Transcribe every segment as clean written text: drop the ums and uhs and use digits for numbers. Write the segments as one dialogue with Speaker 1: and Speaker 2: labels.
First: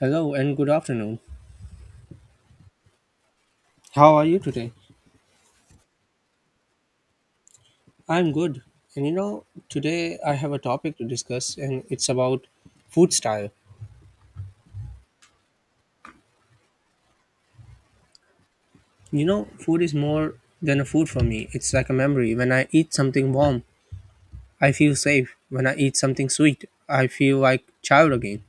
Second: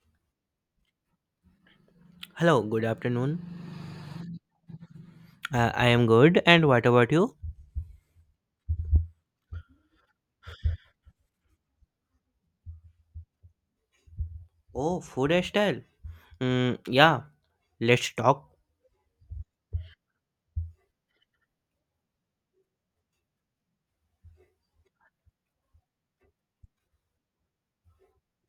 Speaker 1: Hello and good afternoon.
Speaker 2: Hello, good afternoon.
Speaker 1: How are you today?
Speaker 2: I am good, and what about you?
Speaker 1: I'm good. And you know, today I have a topic to discuss and it's about food style.
Speaker 2: Oh, food style. Mm, yeah, let's talk.
Speaker 1: You know, food is more than a food for me. It's like a memory. When I eat something warm, I feel safe. When I eat something sweet, I feel like child again.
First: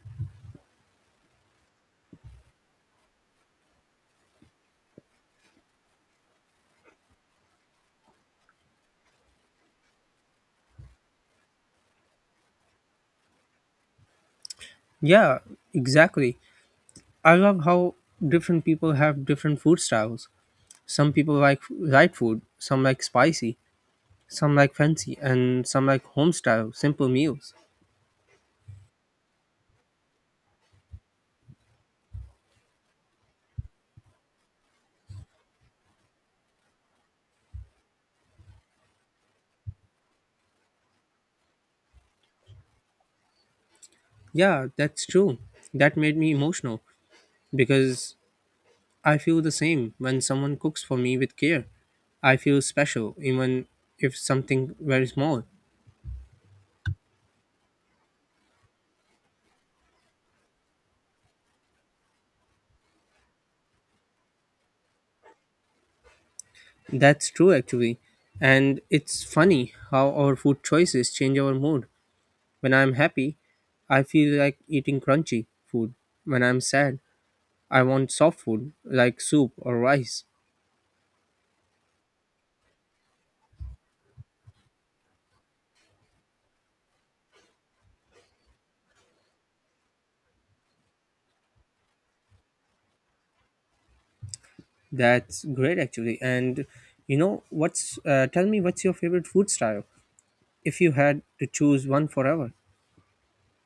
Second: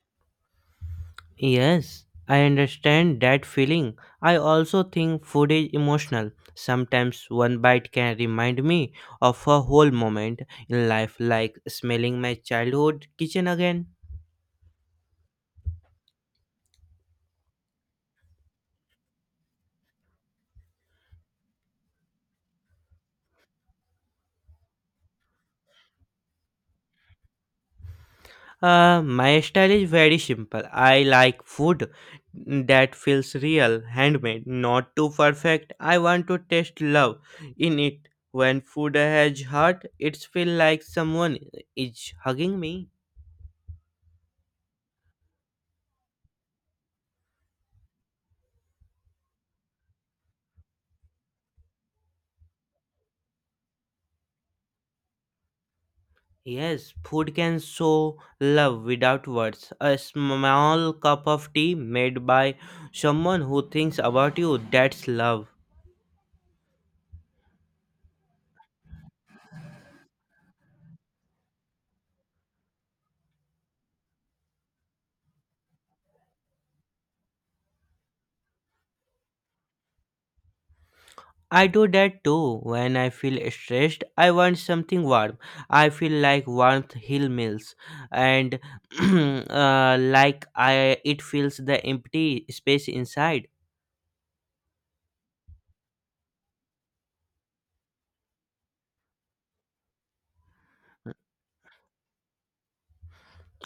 Speaker 2: Yes, I understand that feeling. I also think food is emotional. Sometimes one bite can remind me of a whole moment in life, like smelling my childhood kitchen again.
Speaker 1: Yeah, exactly. I love how different people have different food styles. Some people like light food, some like spicy, some like fancy, and some like home style, simple meals.
Speaker 2: My style is very simple. I like food that feels real, handmade, not too perfect. I want to taste love in it. When food has heart, it feels like someone is hugging me.
Speaker 1: Yeah, that's true. That made me emotional because I feel the same when someone cooks for me with care. I feel special even if something very small.
Speaker 2: Yes, food can show love without words. A small cup of tea made by someone who thinks about you, that's love.
Speaker 1: That's true actually. And it's funny how our food choices change our mood. When I'm happy, I feel like eating crunchy food. When I'm sad, I want soft food like soup or rice.
Speaker 2: I do that too. When I feel stressed, I want something warm. I feel like warmth heal meals, and like I it fills the empty space inside.
Speaker 1: That's great actually. And you know what's tell me what's your favorite food style? If you had to choose one forever.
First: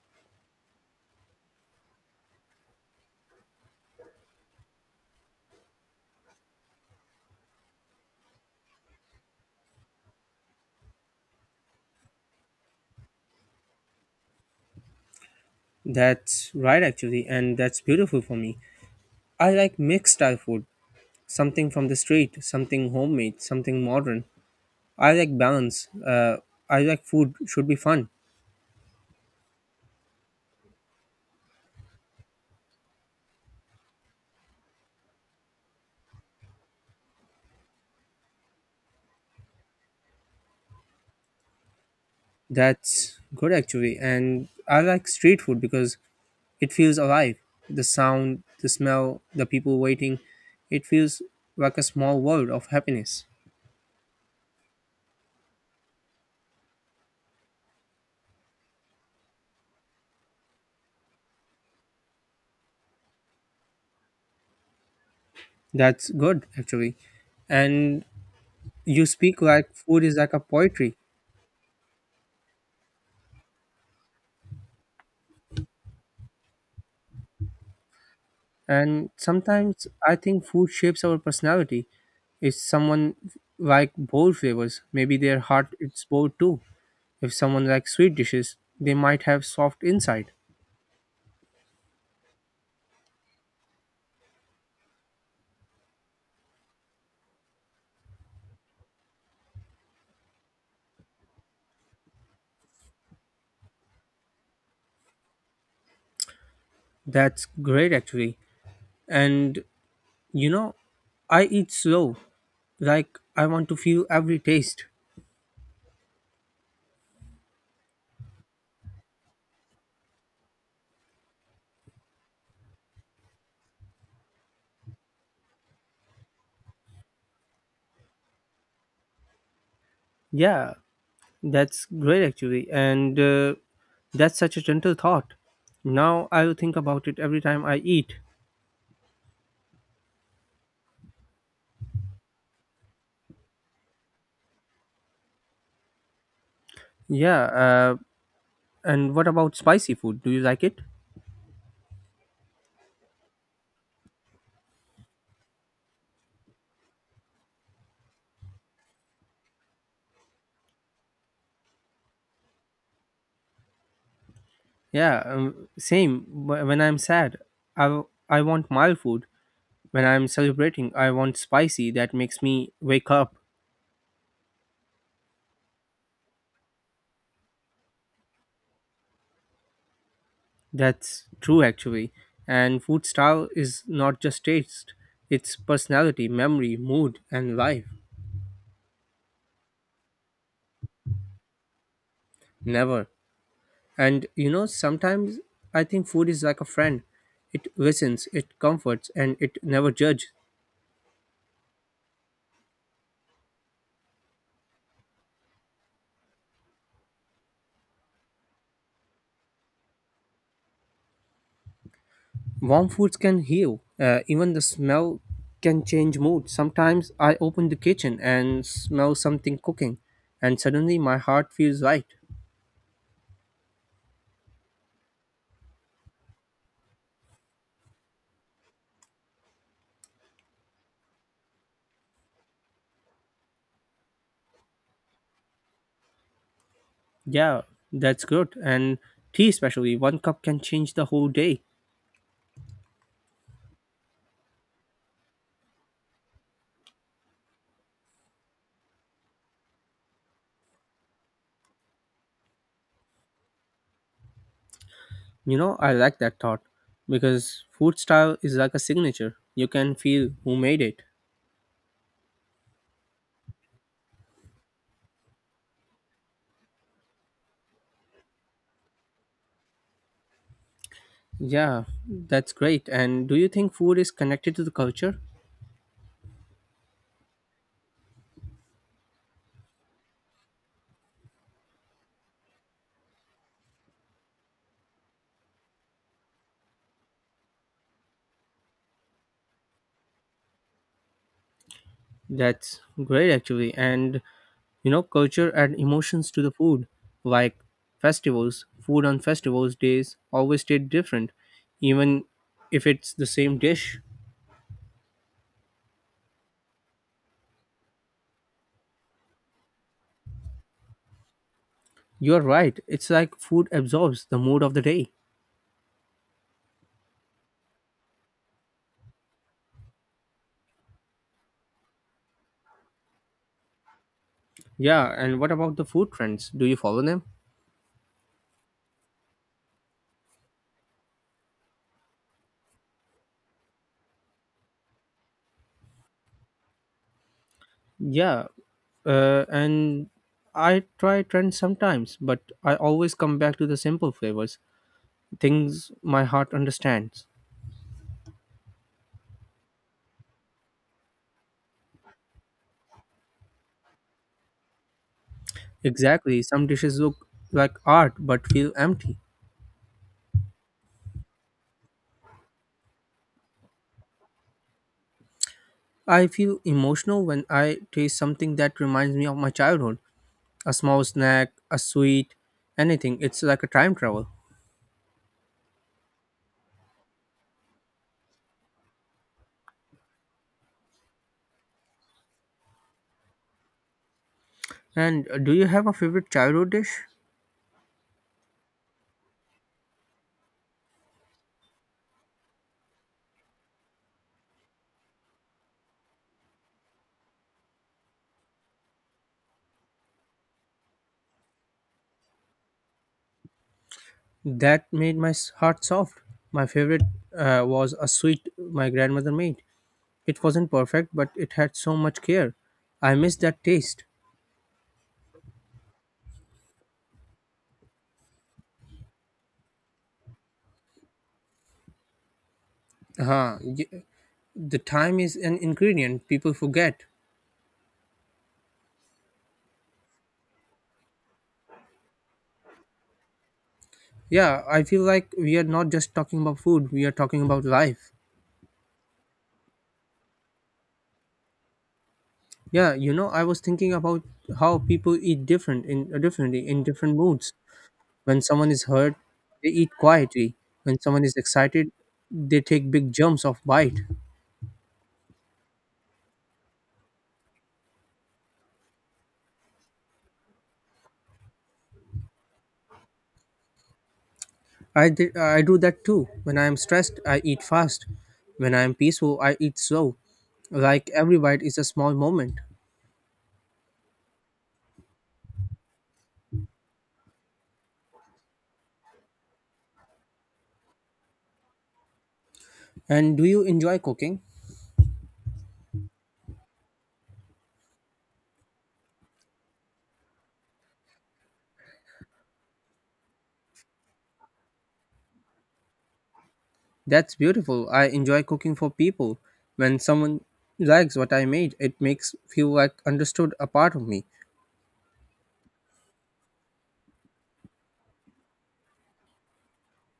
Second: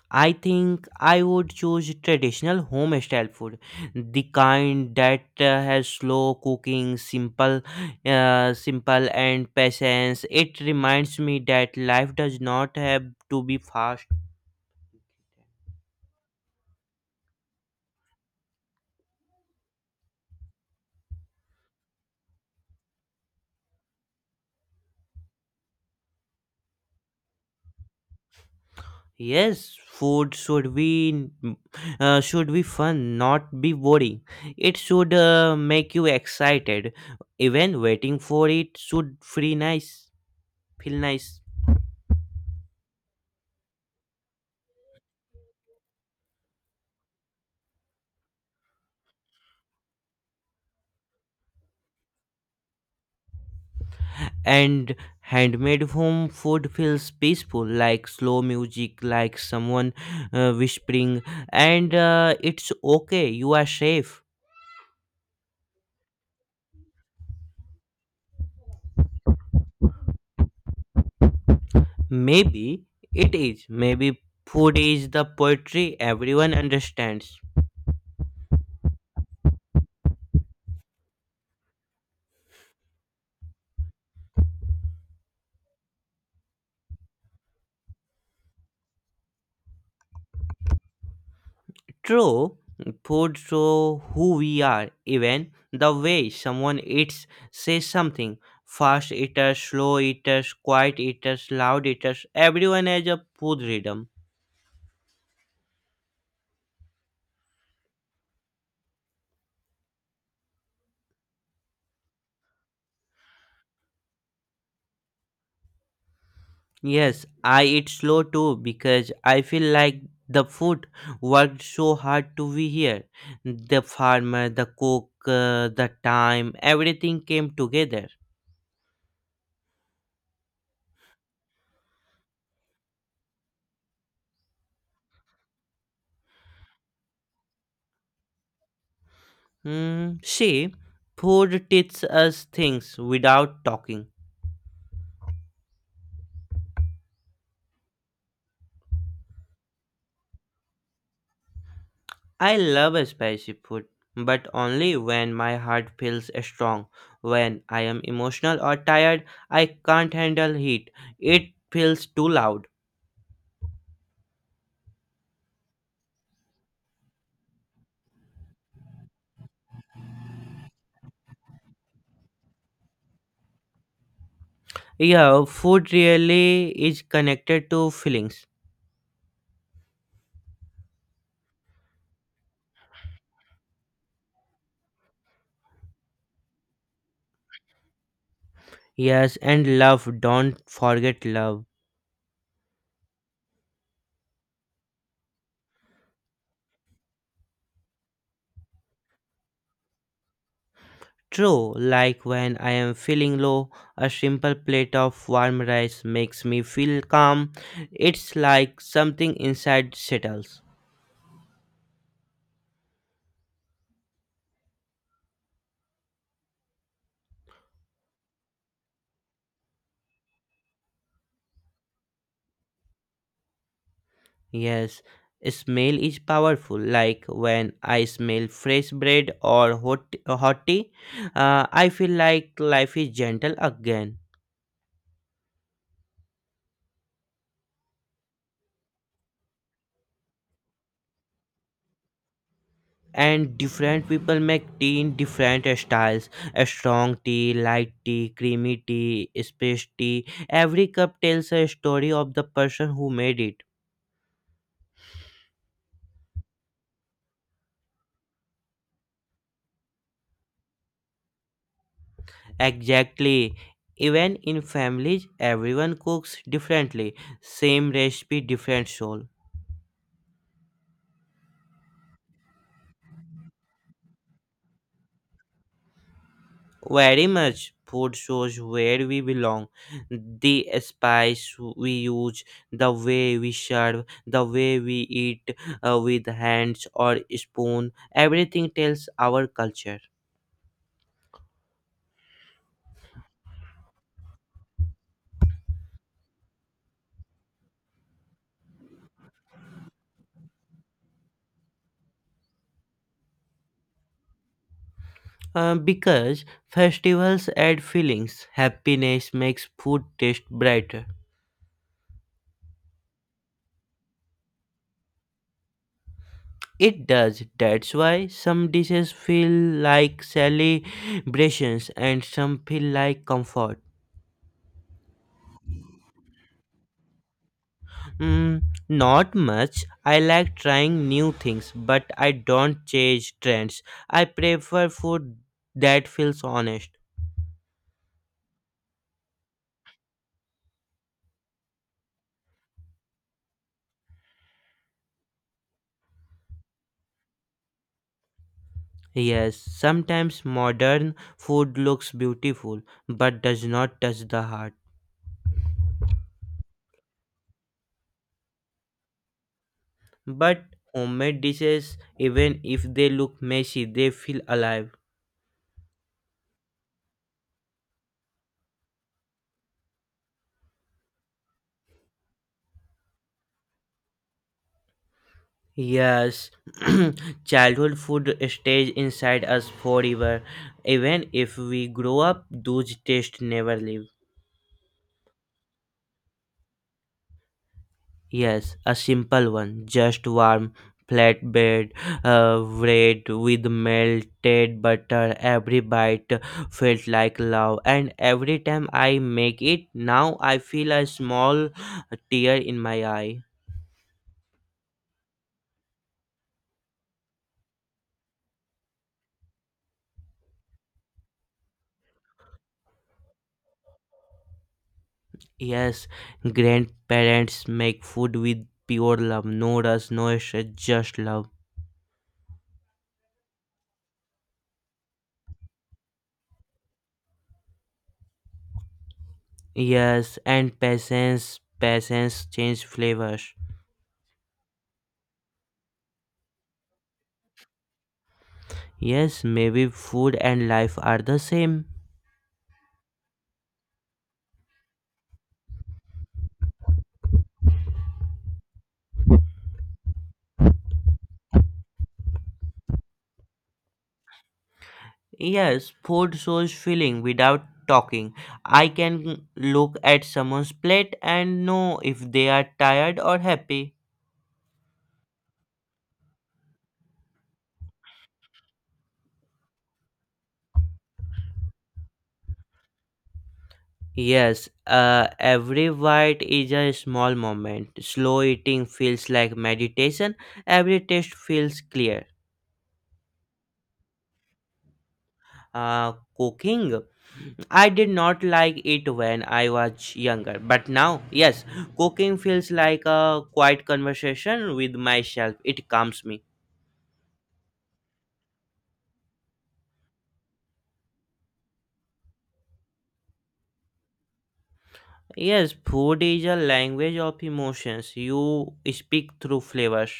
Speaker 2: I think I would choose traditional home style food, the kind that has slow cooking, simple, simple and patience. It reminds me that life does not have to be fast.
Speaker 1: That's right, actually, and that's beautiful for me. I like mixed style food, something from the street, something homemade, something modern. I like balance. I like food should be fun.
Speaker 2: Yes, food should be fun, not be boring. It should make you excited. Even waiting for it should feel nice.
Speaker 1: That's good, actually. And I like street food because it feels alive. The sound, the smell, the people waiting, it feels like a small world of happiness.
Speaker 2: And handmade home food feels peaceful, like slow music, like someone whispering, and it's okay. You are safe.
Speaker 1: That's good, actually. And you speak like food is like a poetry.
Speaker 2: Maybe it is. Maybe food is the poetry everyone understands.
Speaker 1: And sometimes I think food shapes our personality. If someone like bold flavors, maybe their heart is bold too. If someone likes sweet dishes, they might have soft inside.
Speaker 2: True, food show who we are. Even the way someone eats says something. Fast eaters, slow eaters, quiet eaters, loud eaters. Everyone has a food rhythm.
Speaker 1: That's great actually. And you know, I eat slow. Like I want to feel every taste.
Speaker 2: Yes, I eat slow too because I feel like the food worked so hard to be here. The farmer, the cook, the time, everything came together.
Speaker 1: Yeah, that's great actually. And that's such a gentle thought. Now I'll think about it every time I eat.
Speaker 2: Hmm. See, food teaches us things without talking.
Speaker 1: Yeah, and what about spicy food? Do you like it?
Speaker 2: I love spicy food, but only when my heart feels strong. When I am emotional or tired, I can't handle heat. It feels too loud.
Speaker 1: Yeah, same. When I'm sad, I want mild food. When I'm celebrating, I want spicy that makes me wake up.
Speaker 2: Yeah, food really is connected to feelings.
Speaker 1: That's true, actually. And food style is not just taste, it's personality, memory, mood, and life.
Speaker 2: Yes, and love, don't forget love.
Speaker 1: Never. And you know, sometimes I think food is like a friend. It listens, it comforts, and it never judges.
Speaker 2: True, like when I am feeling low, a simple plate of warm rice makes me feel calm. It's like something inside settles.
Speaker 1: Warm foods can heal. Even the smell can change mood. Sometimes I open the kitchen and smell something cooking, and suddenly my heart feels light.
Speaker 2: Yes, smell is powerful. Like when I smell fresh bread or hot tea, I feel like life is gentle again.
Speaker 1: Yeah, that's good. And tea, especially, one cup can change the whole day.
Speaker 2: And different people make tea in different styles a strong tea, light tea, creamy tea, space tea. Every cup tells a story of the person who made it.
Speaker 1: You know, I like that thought because food style is like a signature. You can feel who made it.
Speaker 2: Exactly. Even in families, everyone cooks differently. Same recipe, different soul.
Speaker 1: Yeah, that's great. And do you think food is connected to the culture?
Speaker 2: Very much. Food shows where we belong, the spice we use, the way we serve, the way we eat with hands or spoon. Everything tells our culture.
Speaker 1: That's great, actually. And you know, culture and emotions to the food, like festivals, food on festivals days always stayed different, even if it's the same dish.
Speaker 2: Because festivals add feelings, happiness makes food taste brighter.
Speaker 1: You're right. It's like food absorbs the mood of the day.
Speaker 2: It does. That's why some dishes feel like celebrations and some feel like comfort.
Speaker 1: Yeah. And what about the food trends? Do you follow them?
Speaker 2: Mm, not much. I like trying new things, but I don't chase trends. I prefer food that feels honest.
Speaker 1: Yeah. And I try trends sometimes, but I always come back to the simple flavors, things my heart understands.
Speaker 2: Yes, sometimes modern food looks beautiful but does not touch the heart.
Speaker 1: Exactly, some dishes look like art but feel empty.
Speaker 2: But homemade dishes, even if they look messy, they feel alive.
Speaker 1: I feel emotional when I taste something that reminds me of my childhood, a small snack, a sweet, anything. It's like a time travel.
Speaker 2: Yes, childhood food stays inside us forever. Even if we grow up, those tastes never leave.
Speaker 1: And do you have a favorite childhood dish?
Speaker 2: Yes, a simple one. Just warm flatbread bread with melted butter. Every bite felt like love, and every time I make it now, I feel a small tear in my eye.
Speaker 1: That made my heart soft. My favorite was a sweet my grandmother made. It wasn't perfect, but it had so much care. I miss that taste.
Speaker 2: Yes, grandparents make food with pure love, no rush, no stress, just love.
Speaker 1: uh The time is an ingredient people forget.
Speaker 2: Yes, and patience, patience change flavors.
Speaker 1: Yeah, I feel like we are not just talking about food, we are talking about life.
Speaker 2: Yes, maybe food and life are the same.
Speaker 1: Yeah, you know, I was thinking about how people eat different in differently in different moods. When someone is hurt, they eat quietly. When someone is excited, they take big jumps of bite.
Speaker 2: Yes, food shows feeling without talking. I can look at someone's plate and know if they are tired or happy.
Speaker 1: I do that too. When I am stressed, I eat fast. When I am peaceful, I eat slow. Like every bite is a small moment.
Speaker 2: Yes, every bite is a small moment. Slow eating feels like meditation. Every taste feels clear.
Speaker 1: And do you enjoy cooking?
Speaker 2: Cooking, I did not like it when I was younger, but now, yes, cooking feels like a quiet conversation with myself. It calms me.
Speaker 1: That's beautiful. I enjoy cooking for people. When someone likes what I made, it makes feel like understood a part of me.
Speaker 2: Yes, food is a language of emotions. You speak through flavors.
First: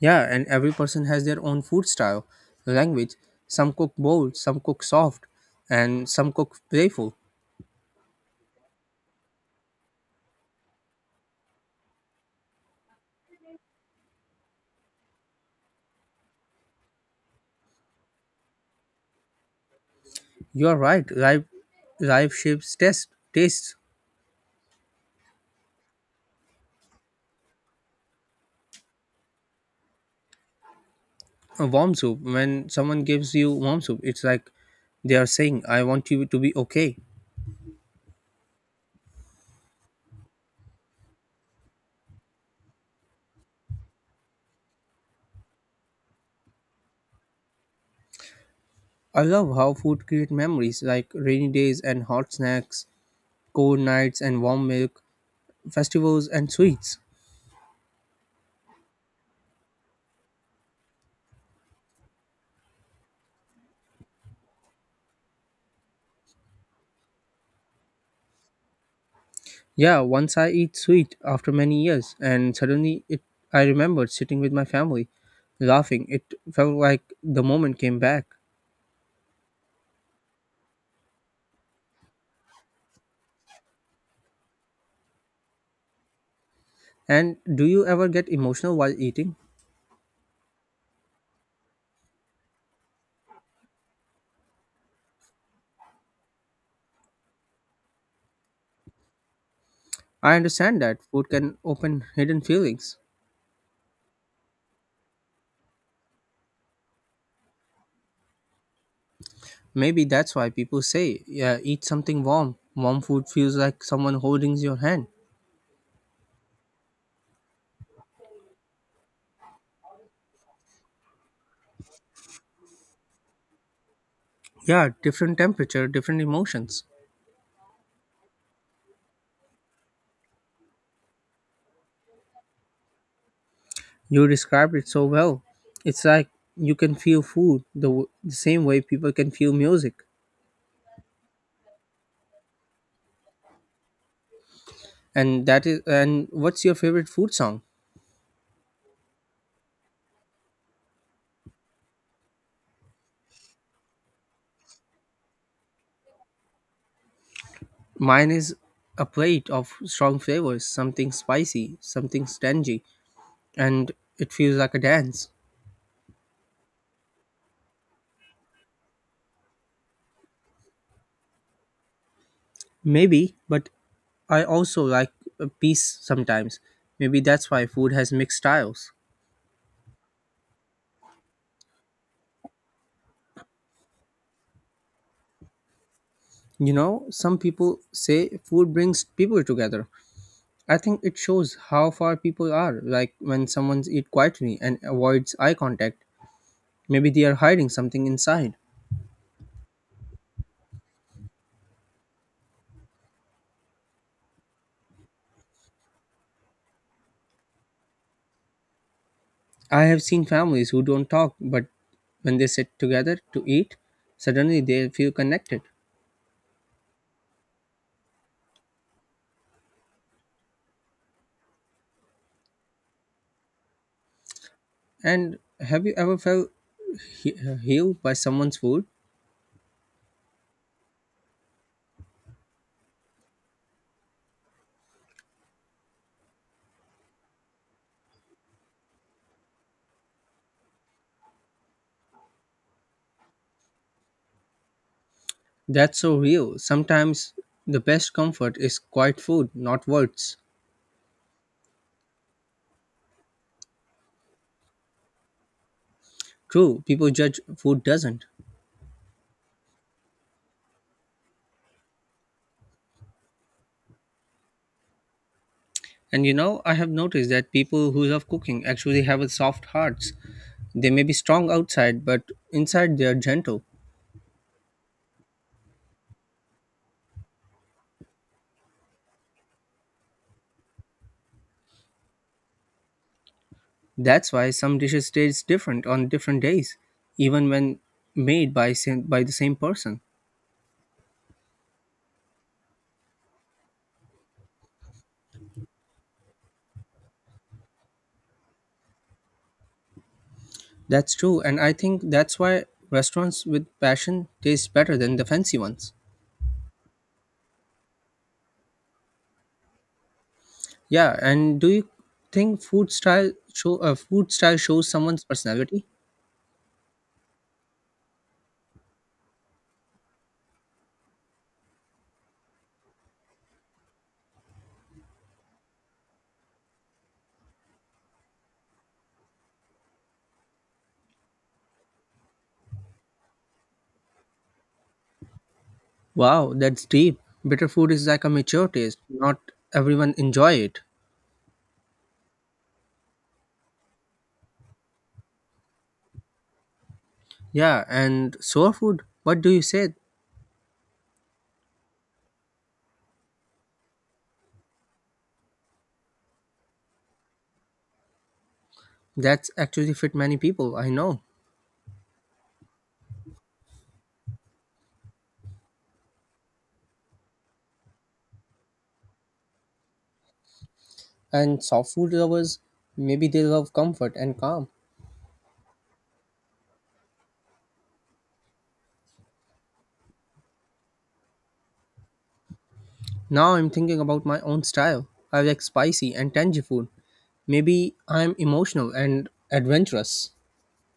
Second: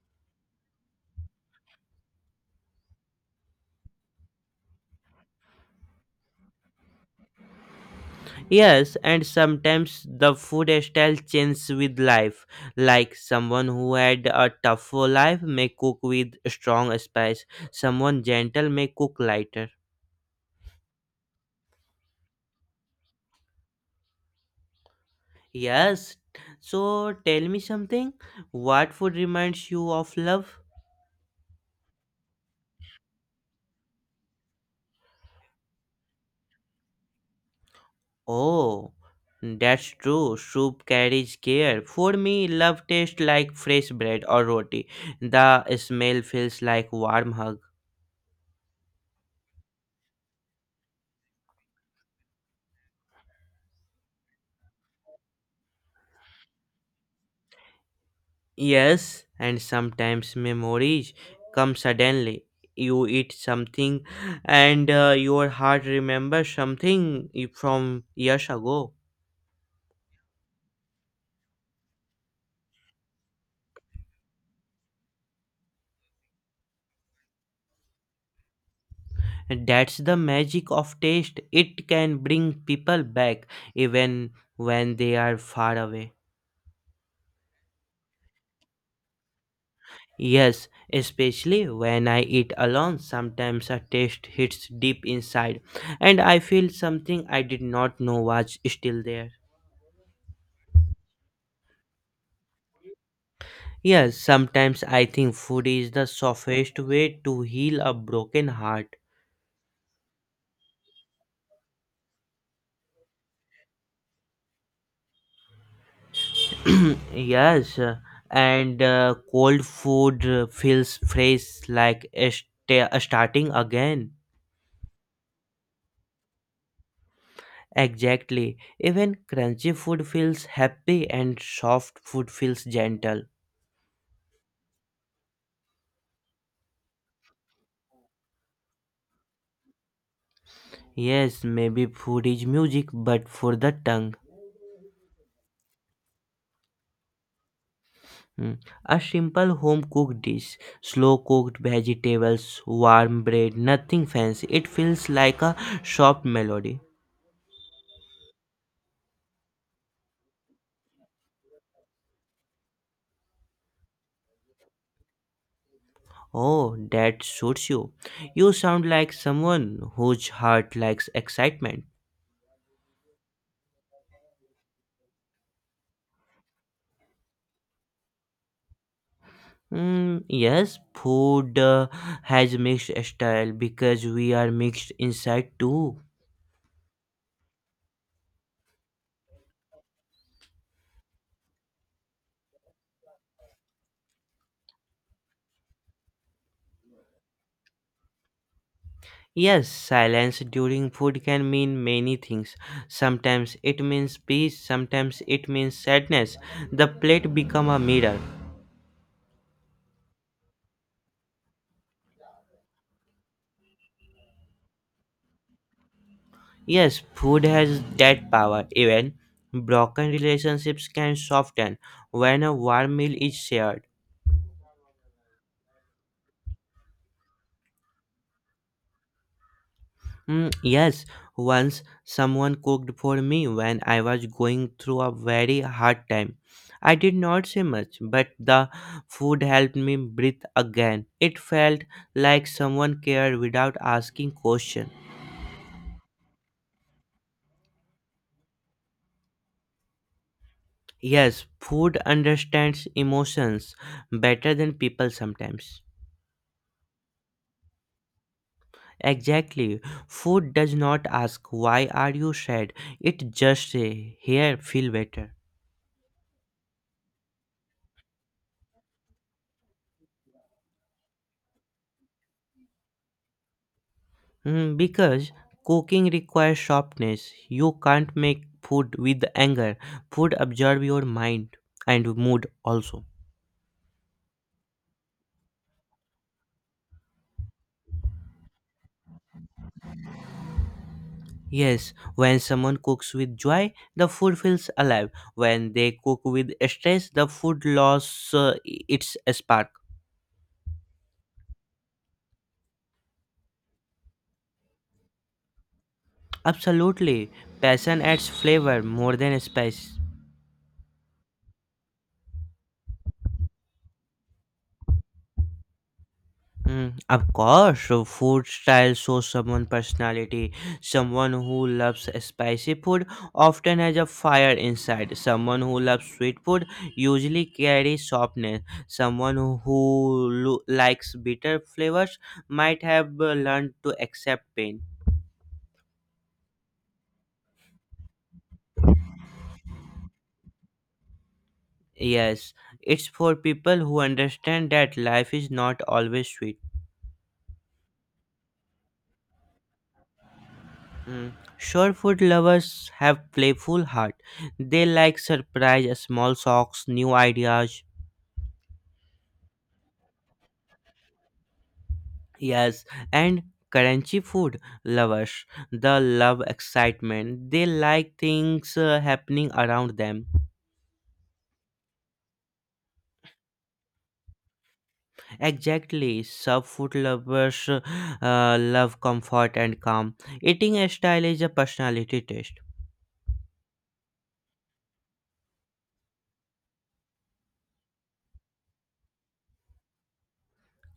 Speaker 1: Yeah, and every person has their own food style, language. Some cook bold, some cook soft, and some cook playful.
Speaker 2: Yes, and sometimes the food style changes with life. Like someone who had a tougher life may cook with strong spice, someone gentle may cook lighter.
Speaker 1: You're right. Life shapes test tastes.
Speaker 2: Yes, so tell me something. What food reminds you of love?
Speaker 1: A warm soup. When someone gives you warm soup, it's like they are saying, "I want you to be okay."
Speaker 2: Oh, that's true. Soup carries care. For me, love tastes like fresh bread or roti. The smell feels like warm hug.
Speaker 1: I love how food create memories like rainy days and hot snacks, cold nights and warm milk. Festivals and sweets.
Speaker 2: Yes, and sometimes memories come suddenly. You eat something, and your heart remembers from years ago.
Speaker 1: Yeah, once I eat sweet after many years, and I remembered sitting with my family, laughing. It felt like the moment came back.
Speaker 2: That's the magic of taste. It can bring people back even when they are far away.
Speaker 1: And do you ever get emotional while eating?
Speaker 2: Yes, especially when I eat alone, sometimes a taste hits deep inside and I feel something I did not know was still there.
Speaker 1: I understand that food can open hidden feelings.
Speaker 2: Yes, sometimes I think food is the softest way to heal a broken heart.
Speaker 1: Maybe that's why people say, yeah, eat something warm. Warm food feels like someone holding your hand.
Speaker 2: Yes, and cold food feels fresh like a starting again.
Speaker 1: Yeah, different temperature, different emotions.
Speaker 2: Exactly. Even crunchy food feels happy and soft food feels gentle.
Speaker 1: You described it so well. It's like you can feel the same way people can feel music.
Speaker 2: Yes, maybe food is music, but for the tongue.
Speaker 1: And that is and what's your favorite food song?
Speaker 2: Mm. A simple home cooked dish, slow cooked vegetables, warm bread, nothing fancy. It feels like a soft melody.
Speaker 1: Mine is a plate of strong flavors, something spicy, something tangy, and it feels like a dance.
Speaker 2: Oh, that suits you. You sound like someone whose heart likes excitement.
Speaker 1: Maybe, but I also like a peace sometimes. Maybe that's why food has mixed styles.
Speaker 2: Mm, yes, food has mixed style because we are mixed inside too.
Speaker 1: You know, some people say food brings people together. I think it shows how far people are, like when someone's eat quietly and avoids eye contact. Maybe they are hiding something inside.
Speaker 2: Yes, silence during food can mean many things. Sometimes it means peace, sometimes it means sadness. The plate become a mirror.
Speaker 1: I have seen families who don't talk, but when they sit together to eat, suddenly they feel connected.
Speaker 2: Yes, food has that power. Even broken relationships can soften when a warm meal is shared.
Speaker 1: And have you ever felt healed by someone's food?
Speaker 2: Mm, yes, once someone cooked for me when I was going through a very hard time. I did not say much, but the food helped me breathe again. It felt like someone cared without asking questions.
Speaker 1: That's so real. Sometimes the best comfort is quiet food, not words.
Speaker 2: Yes, food understands emotions better than people sometimes.
Speaker 1: True, people judge food doesn't.
Speaker 2: Exactly. Food does not ask why are you sad. It just say here feel better.
Speaker 1: And you know, I have noticed that people who love cooking actually have a soft hearts. They may be strong outside, but inside they are gentle.
Speaker 2: Mm, because cooking requires sharpness. You can't make food with anger. Food absorbs your mind and mood also.
Speaker 1: That's why some dishes taste different on different days, even when by the same person.
Speaker 2: Yes, when someone cooks with joy, the food feels alive. When they cook with stress, the food loses its spark.
Speaker 1: That's true, and I think that's why restaurants with passion taste better than the fancy ones.
Speaker 2: Absolutely, passion adds flavor more than spice.
Speaker 1: Yeah, and do you think food style shows someone's personality?
Speaker 2: Mm, of course, food style shows someone's personality. Someone who loves spicy food often has a fire inside. Someone who loves sweet food usually carries softness. Someone who likes bitter flavors might have learned to accept pain.
Speaker 1: Wow, that's deep. Bitter food is like a mature taste. Not everyone enjoy it.
Speaker 2: Yes, it's for people who understand that life is not always sweet.
Speaker 1: Yeah, and soul food, what do you say?
Speaker 2: Mm. Sure, food lovers have playful heart. They like surprise, small shocks, new ideas.
Speaker 1: That's actually fit many people, I know.
Speaker 2: Yes, and crunchy food lovers, the love excitement. They like things happening around them.
Speaker 1: And soft food lovers, maybe they love comfort and calm.
Speaker 2: Exactly, sub food lovers love comfort and calm. Eating style is a personality test.
Speaker 1: Now I'm thinking about my own style. I like spicy and tangy food. Maybe I'm emotional and adventurous.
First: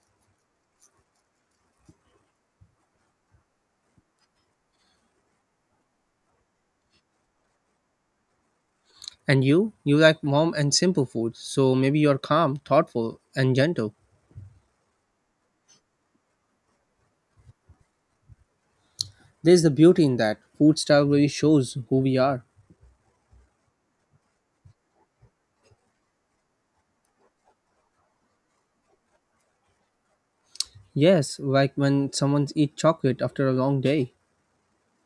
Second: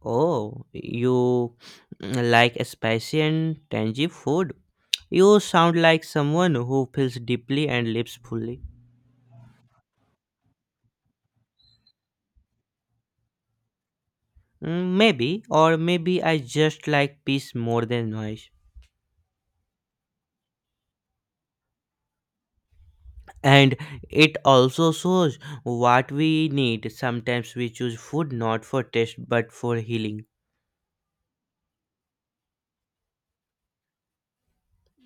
Speaker 2: Oh, you like spicy and tangy food? You sound like someone who feels deeply and lives fully.
Speaker 1: And you like warm and simple food, so maybe you're calm, thoughtful, and gentle.
Speaker 2: Mm, maybe, or maybe I just like peace more than noise.
Speaker 1: There's the beauty in that. Food style really shows who we are.
Speaker 2: And it also shows what we need. Sometimes we choose food not for taste but for healing.
Speaker 1: Yes, like when someone eats chocolate after a long day.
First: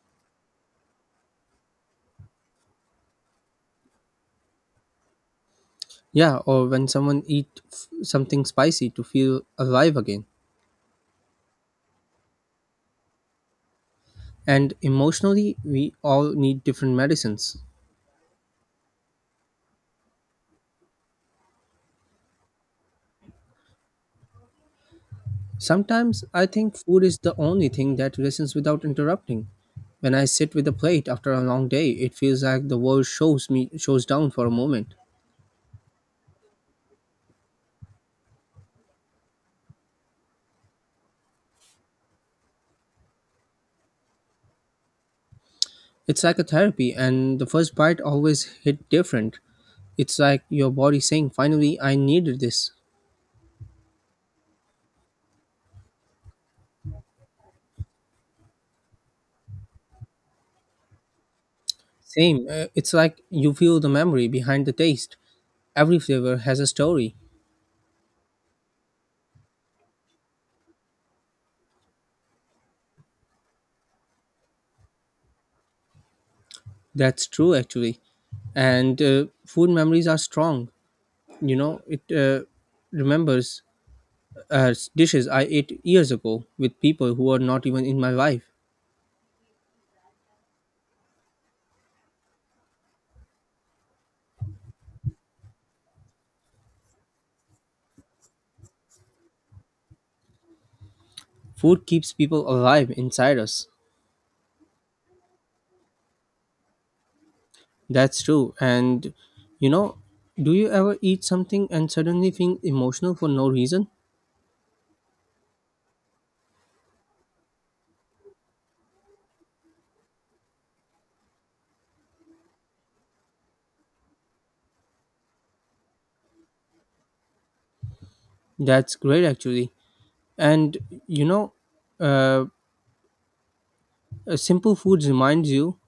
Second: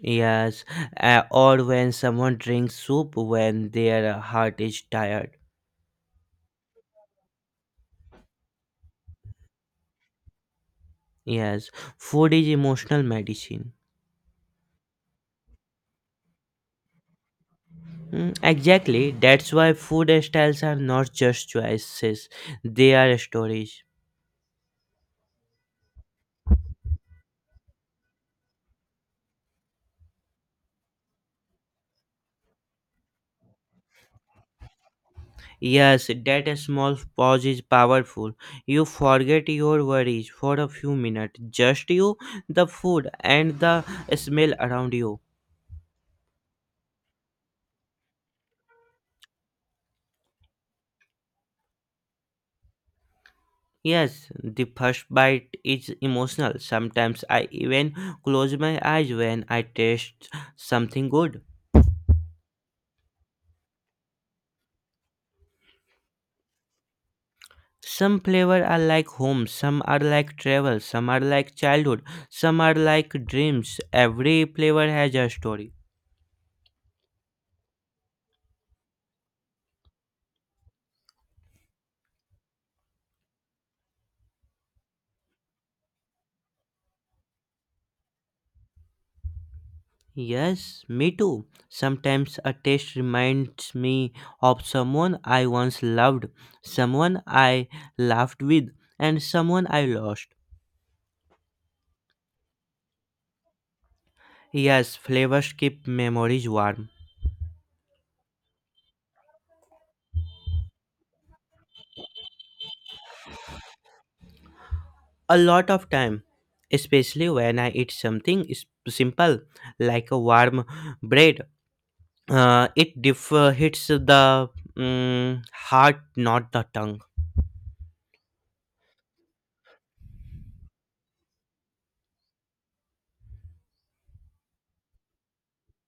Speaker 2: Yes, or when someone drinks soup when their heart is tired.
Speaker 1: Yeah, or when someone something spicy to feel alive again.
Speaker 2: Yes, food is emotional medicine.
Speaker 1: And emotionally, we all need different medicines.
Speaker 2: Mm, exactly. That's why food styles are not just choices, they are stories.
Speaker 1: Sometimes I think food is the only thing that listens without interrupting. When I sit with a plate after a long day, it feels like the world shows me shows down for a moment.
Speaker 2: Yes, that small pause is powerful. You forget your worries for a few minutes. Just you, the food, and the smell around you.
Speaker 1: It's like a therapy and the first bite always hit different. It's like your body saying, "Finally, I needed this."
Speaker 2: Yes, the first bite is emotional. Sometimes I even close my eyes when I taste something good.
Speaker 1: Same, it's like you feel the memory behind the taste. Every flavor has a story.
Speaker 2: Some flavor are like home, some are like travel, some are like childhood, some are like dreams. Every flavor has a story.
Speaker 1: That's true, actually. And food memories are strong. You know, it remembers dishes I ate years ago with people who are not even in my life.
Speaker 2: Yes, me too. Sometimes a taste reminds me of someone I once loved, someone I laughed with, and someone I lost.
Speaker 1: Food keeps people alive inside us.
Speaker 2: Yes, flavors keep memories warm.
Speaker 1: That's true. And, you know, do you ever eat something and suddenly feel emotional for no reason?
Speaker 2: A lot of time, especially when I eat something simple like a warm bread, hits the heart not the tongue.
Speaker 1: That's great, actually. And, you know, uh, a simple food reminds you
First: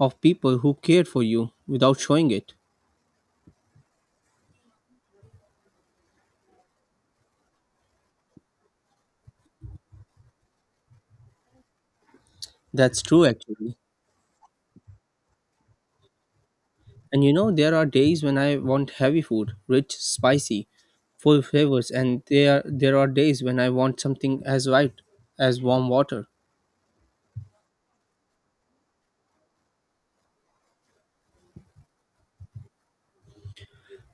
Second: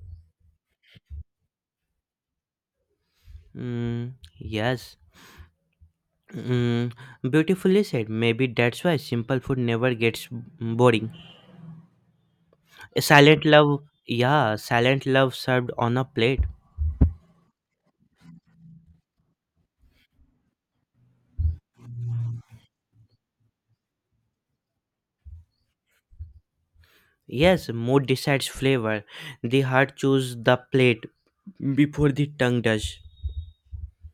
Speaker 1: of people who cared for you without showing it.
Speaker 2: Mm, yes. mm, Beautifully said. Maybe that's why simple food never gets boring.
Speaker 1: That's true,
Speaker 2: Silent love.
Speaker 1: actually.
Speaker 2: Yeah, silent love served on a plate.
Speaker 1: And you know, there are days when I want heavy food, rich, spicy, full flavors, and there are days when I want something as light as warm water.
Speaker 2: Yes, mood decides flavor. The heart chooses the plate before the tongue does.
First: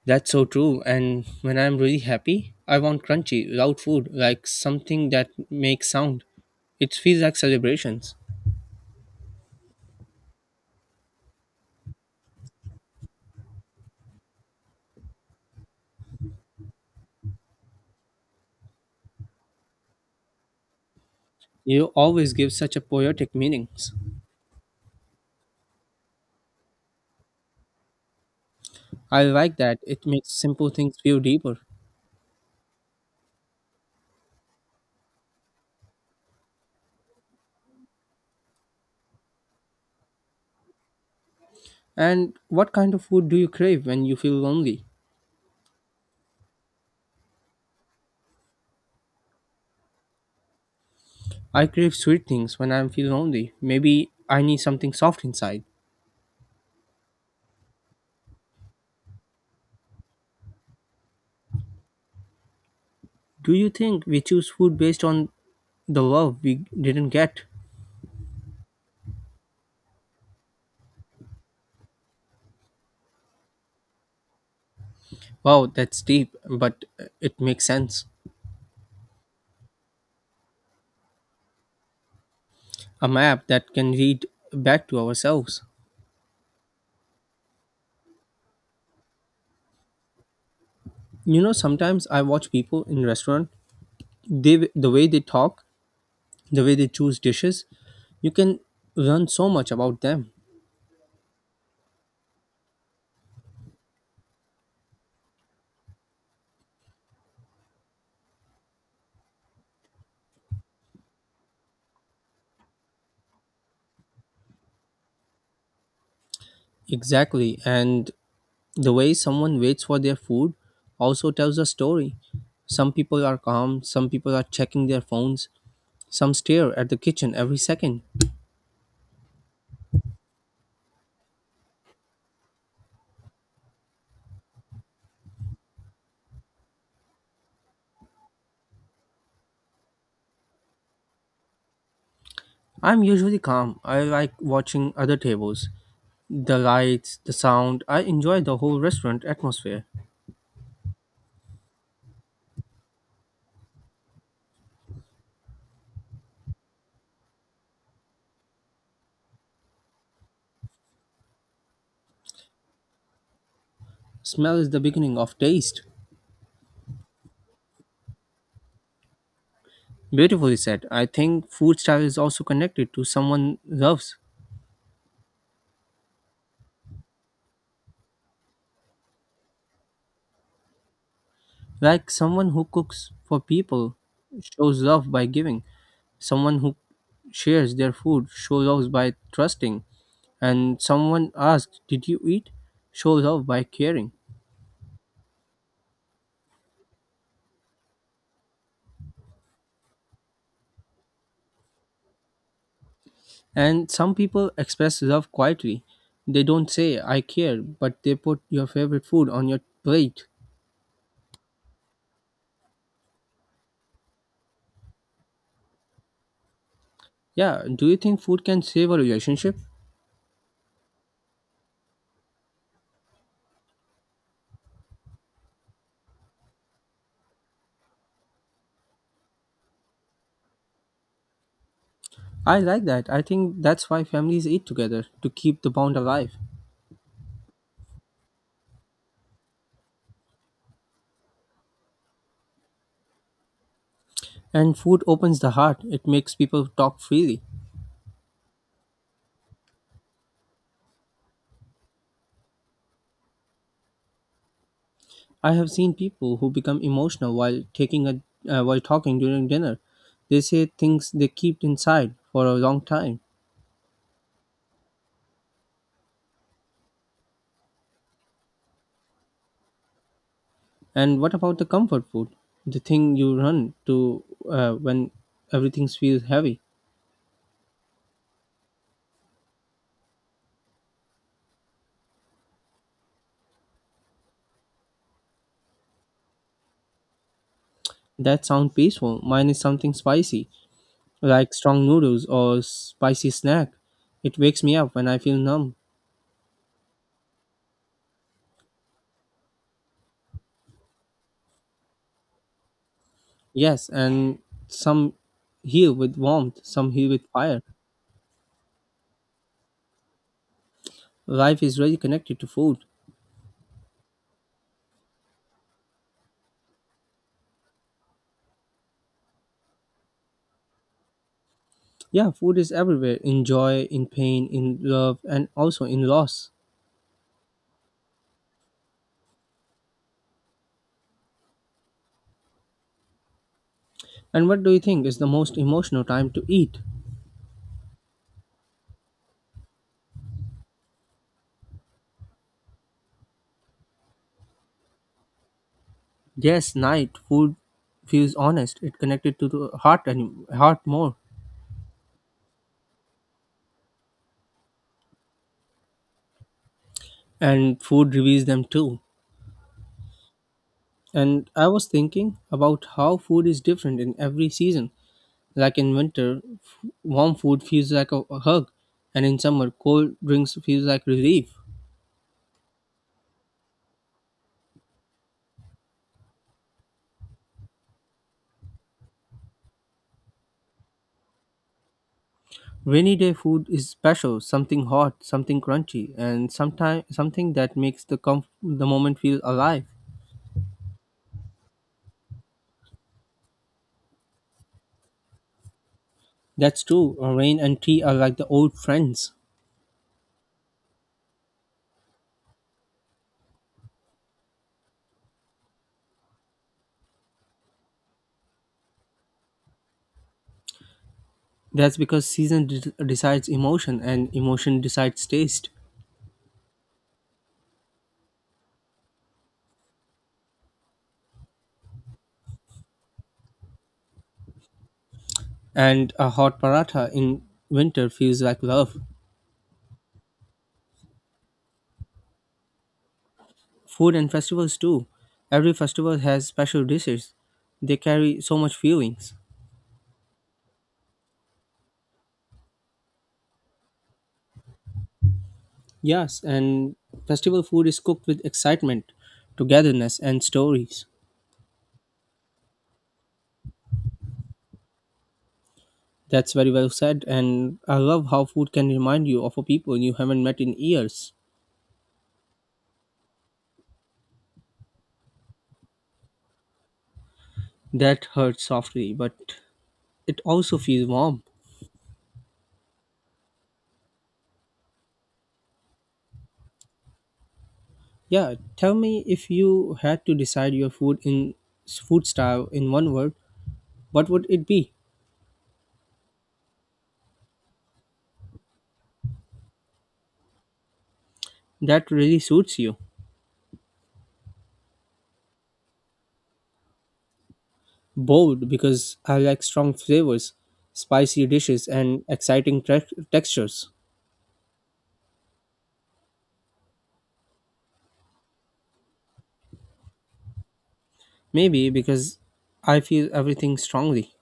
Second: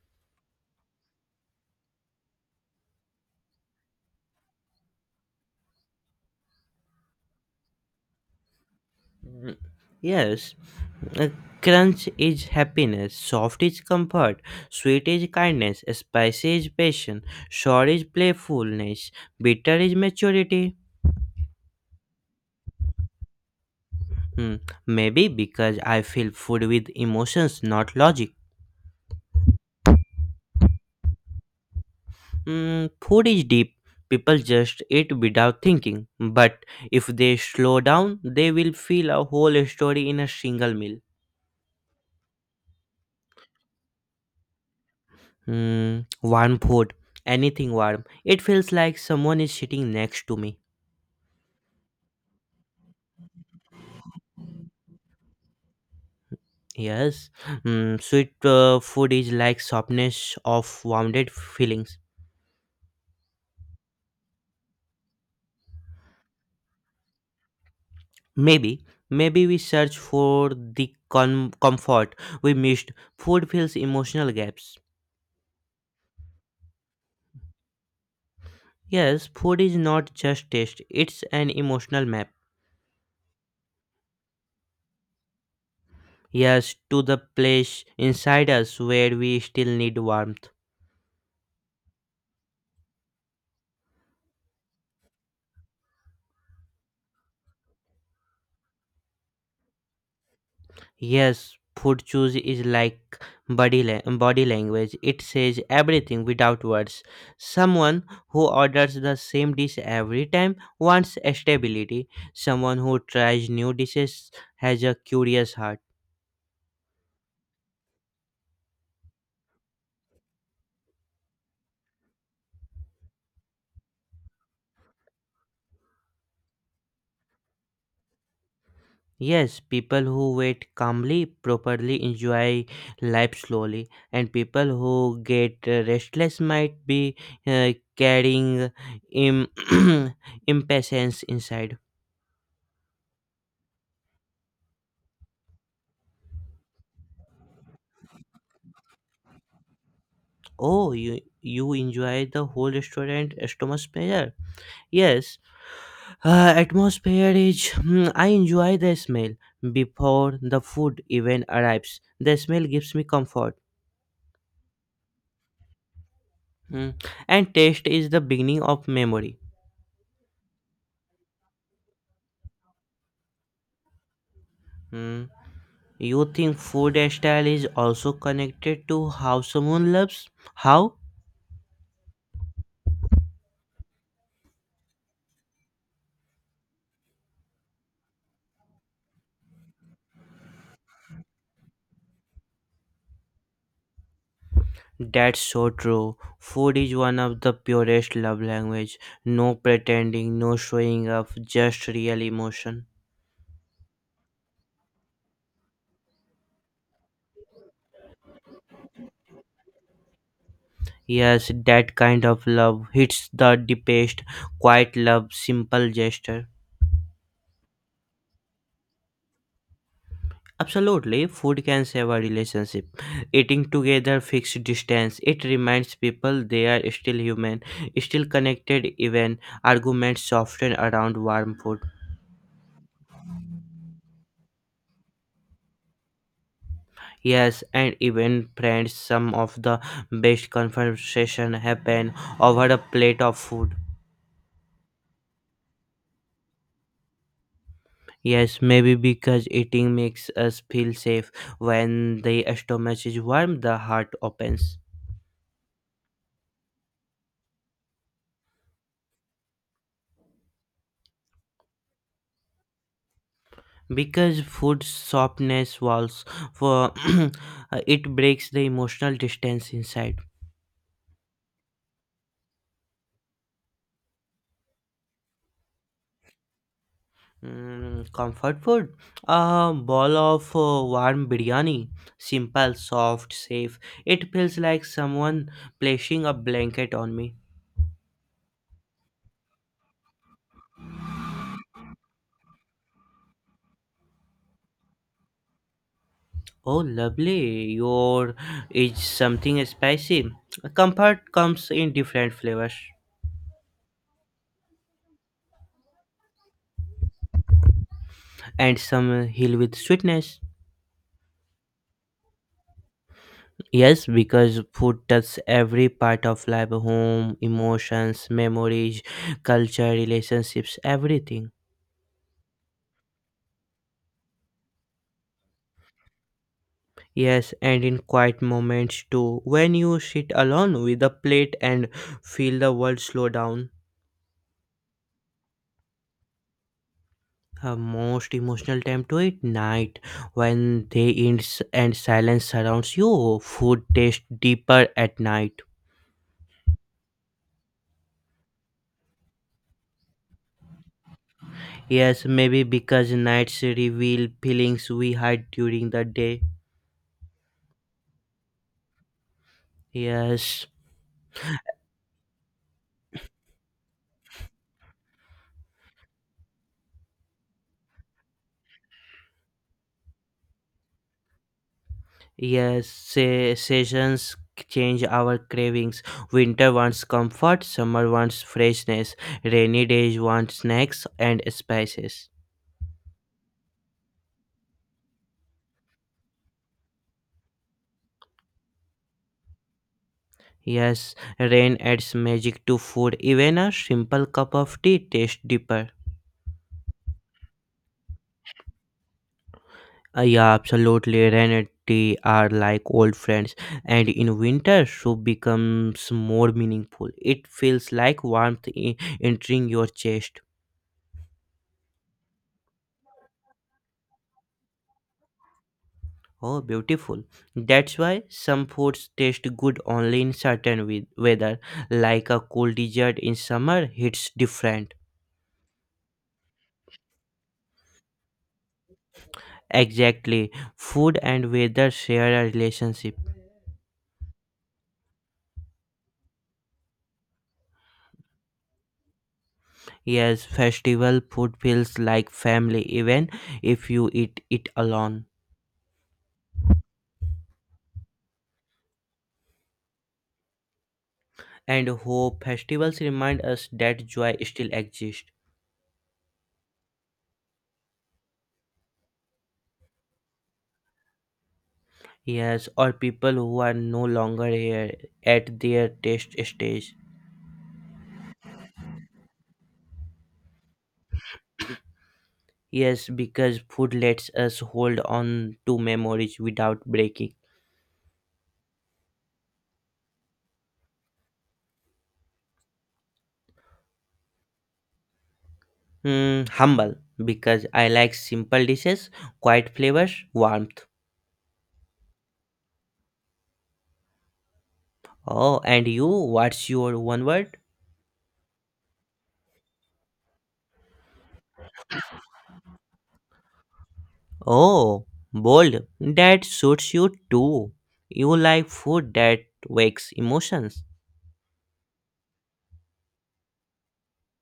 Speaker 1: That's so true. And when I'm really happy, I want crunchy, loud food, like something that makes sound. It feels like celebrations.
Speaker 2: Mm, yes. A crunch is happiness, soft is comfort, sweet is kindness, spicy is passion, sour is playfulness, bitter is maturity.
Speaker 1: You always give such a poetic meanings.
Speaker 2: Hmm, maybe because I feel food with emotions, not logic.
Speaker 1: I like that. It makes simple things feel deeper.
Speaker 2: Hmm, food is deep. People just eat without thinking. But if they slow down, they will feel a whole story in a single meal.
Speaker 1: And what kind of food do you crave when you feel lonely?
Speaker 2: Hmm, warm food, anything warm. It feels like someone is sitting next to me.
Speaker 1: I crave sweet things when I feel lonely. Maybe I need something soft inside.
Speaker 2: Yes, sweet food is like softness of wounded feelings.
Speaker 1: Do you think we choose food based on the love we didn't get?
Speaker 2: Maybe, maybe we search for the comfort we missed. Food fills emotional gaps.
Speaker 1: Wow, that's deep, but it makes sense.
Speaker 2: Yes, food is not just taste; it's an emotional map.
Speaker 1: A map that can read back to ourselves.
Speaker 2: Yes, to the place inside us where we still need warmth.
Speaker 1: You know, sometimes I watch people in restaurant, the way they talk, the way they choose dishes, you can learn so much about them.
Speaker 2: Yes, food choice is like body language. It says everything without words. Someone who orders the same dish every time wants stability. Someone who tries new dishes has a curious heart.
Speaker 1: Exactly, and the way someone waits for their food also tells a story. Some people are calm, some people are checking their phones, some stare at the kitchen every second.
Speaker 2: Yes, people who wait calmly, properly enjoy life slowly, and people who get restless might be carrying im- impatience inside.
Speaker 1: I'm usually calm. I like watching other tables. The lights, the sound, I enjoy the whole restaurant atmosphere.
Speaker 2: Oh, you enjoy the whole restaurant atmosphere? Yes, atmosphere is. Hmm, I enjoy the smell before the food even arrives. The smell gives me comfort.
Speaker 1: Smell is the beginning of taste.
Speaker 2: Hmm, and taste is the beginning of memory.
Speaker 1: Beautifully said. I think food style is also connected to someone loves.
Speaker 2: Hmm, you think food style is also connected to how someone loves? How?
Speaker 1: Like someone who cooks for people shows love by giving. Someone who shares their food shows love by trusting, and someone asks, Did you eat? Shows love by caring.
Speaker 2: That's so true. Food is one of the purest love language. No pretending, no showing off, just real emotion.
Speaker 1: And some people express love quietly. They don't say, I care, but they put your favorite food on your plate.
Speaker 2: Yes, that kind of love hits the deepest, quiet love, simple gesture.
Speaker 1: Yeah, do you think food can save a relationship?
Speaker 2: Absolutely, food can save a relationship. Eating together fixed distance. It reminds people they are still human, still connected even arguments soften around warm food.
Speaker 1: I like that. I think that's why families eat together, to keep the bond alive.
Speaker 2: Yes, and even friends some of the best conversation happen over a plate of food.
Speaker 1: And food opens the heart, it makes people talk freely.
Speaker 2: Yes, maybe because eating makes us feel safe. When the stomach is warm, the heart opens.
Speaker 1: I have seen people who become emotional while taking a while talking during dinner. They say things they keep inside for a long time.
Speaker 2: Because food softness walls for it breaks the emotional distance inside.
Speaker 1: And what about the comfort food? The thing you run to when everything feels heavy.
Speaker 2: Mm, comfort food, a ball of warm biryani, simple, soft, safe. It feels like someone placing a blanket on me.
Speaker 1: That sounds peaceful. Mine is something spicy, like strong noodles or spicy snack. It wakes me up when I feel numb.
Speaker 2: Oh, lovely. Your is something spicy. Comfort comes in different flavors
Speaker 1: Yes, and some heal with warmth, some heal with fire.
Speaker 2: and some heal with sweetness.
Speaker 1: Life is really connected to food.
Speaker 2: Yes, because food touches every part of life home, emotions, memories, culture, relationships, everything.
Speaker 1: Yeah, food is everywhere in joy, in pain, in love, and also in loss.
Speaker 2: Yes, and in quiet moments too, when you sit alone with a plate and feel the world slow down.
Speaker 1: And what do you think is the most emotional time to eat?
Speaker 2: Her most emotional time to eat night when they end and silence surrounds you. Food tastes deeper at night.
Speaker 1: Yes, night. Food feels honest. It connected to the heart and heart more.
Speaker 2: Yes, maybe because nights reveal feelings we hide during the day.
Speaker 1: And food reveals them too.
Speaker 2: Yes,
Speaker 1: And I was thinking about how food is different in every season. Like in winter, warm food feels like a hug, and in summer, cold drinks feels like relief.
Speaker 2: yes, say, seasons change our cravings. Winter wants comfort, summer wants freshness, rainy days want snacks and spices.
Speaker 1: Rainy day food is special, something hot, something crunchy, and sometime something that makes the moment feel alive.
Speaker 2: Yes, rain adds magic to food. Even a simple cup of tea tastes deeper.
Speaker 1: That's true. Rain and tea are like the old friends.
Speaker 2: Yeah, absolutely. Rain and tea are like old friends, and in winter, soup becomes more meaningful. It feels like warmth entering your chest.
Speaker 1: That's because decides emotion and emotion decides taste.
Speaker 2: Oh, beautiful. That's why some foods taste good only in certain weather, like a cool dessert in summer hits different.
Speaker 1: And a hot paratha in winter feels like love.
Speaker 2: Exactly. Food and weather share a relationship.
Speaker 1: Food and festivals too. Every festival has special dishes. They carry so much feelings.
Speaker 2: Yes, festival food feels like family, even if you eat it alone.
Speaker 1: Yes, and festival food is cooked with excitement, togetherness, and stories.
Speaker 2: And hope. Festivals remind us that joy still exists.
Speaker 1: That's very well said, and I love how food can remind you of a people you haven't met in years.
Speaker 2: Yes, or people who are no longer here at their taste stage.
Speaker 1: That hurts softly, but it also feels warm.
Speaker 2: Yes, because food lets us hold on to memories without breaking.
Speaker 1: Yeah, tell me if you had to decide your food in food style in one word, what would it be?
Speaker 2: Hmm, humble, because I like simple dishes, quiet flavors, warmth.
Speaker 1: That really suits you.
Speaker 2: Oh, and you, what's your one word?
Speaker 1: Bold because I like strong flavors, spicy dishes, and exciting textures.
Speaker 2: Oh, bold. That suits you too. You like food that wakes emotions.
Speaker 1: Maybe because I feel everything strongly.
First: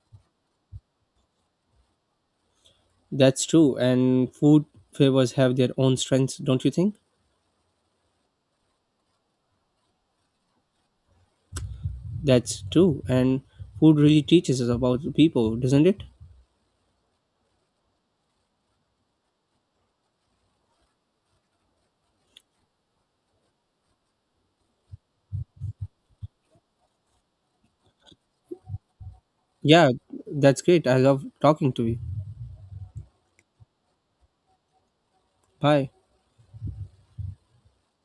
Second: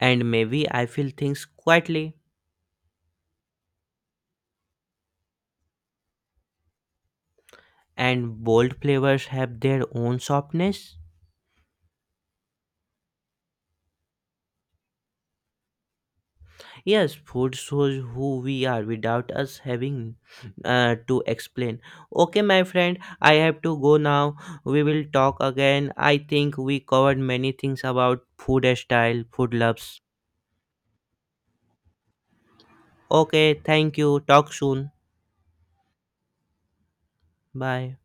Speaker 2: And maybe I feel things quietly.
Speaker 1: That's true. And food flavors have their own strengths, don't you think?
Speaker 2: And bold flavors have their own softness.
Speaker 1: That's true. And food really teaches us about people, doesn't it?
Speaker 2: Yes, food shows who we are without us having to explain. Okay, my friend, I have to go now. We will talk again. I think we covered many things about food style, food
Speaker 1: Yeah,
Speaker 2: loves.
Speaker 1: that's great. I love talking to you.
Speaker 2: Okay, thank you. Talk soon.
Speaker 1: Bye.
Speaker 2: Bye.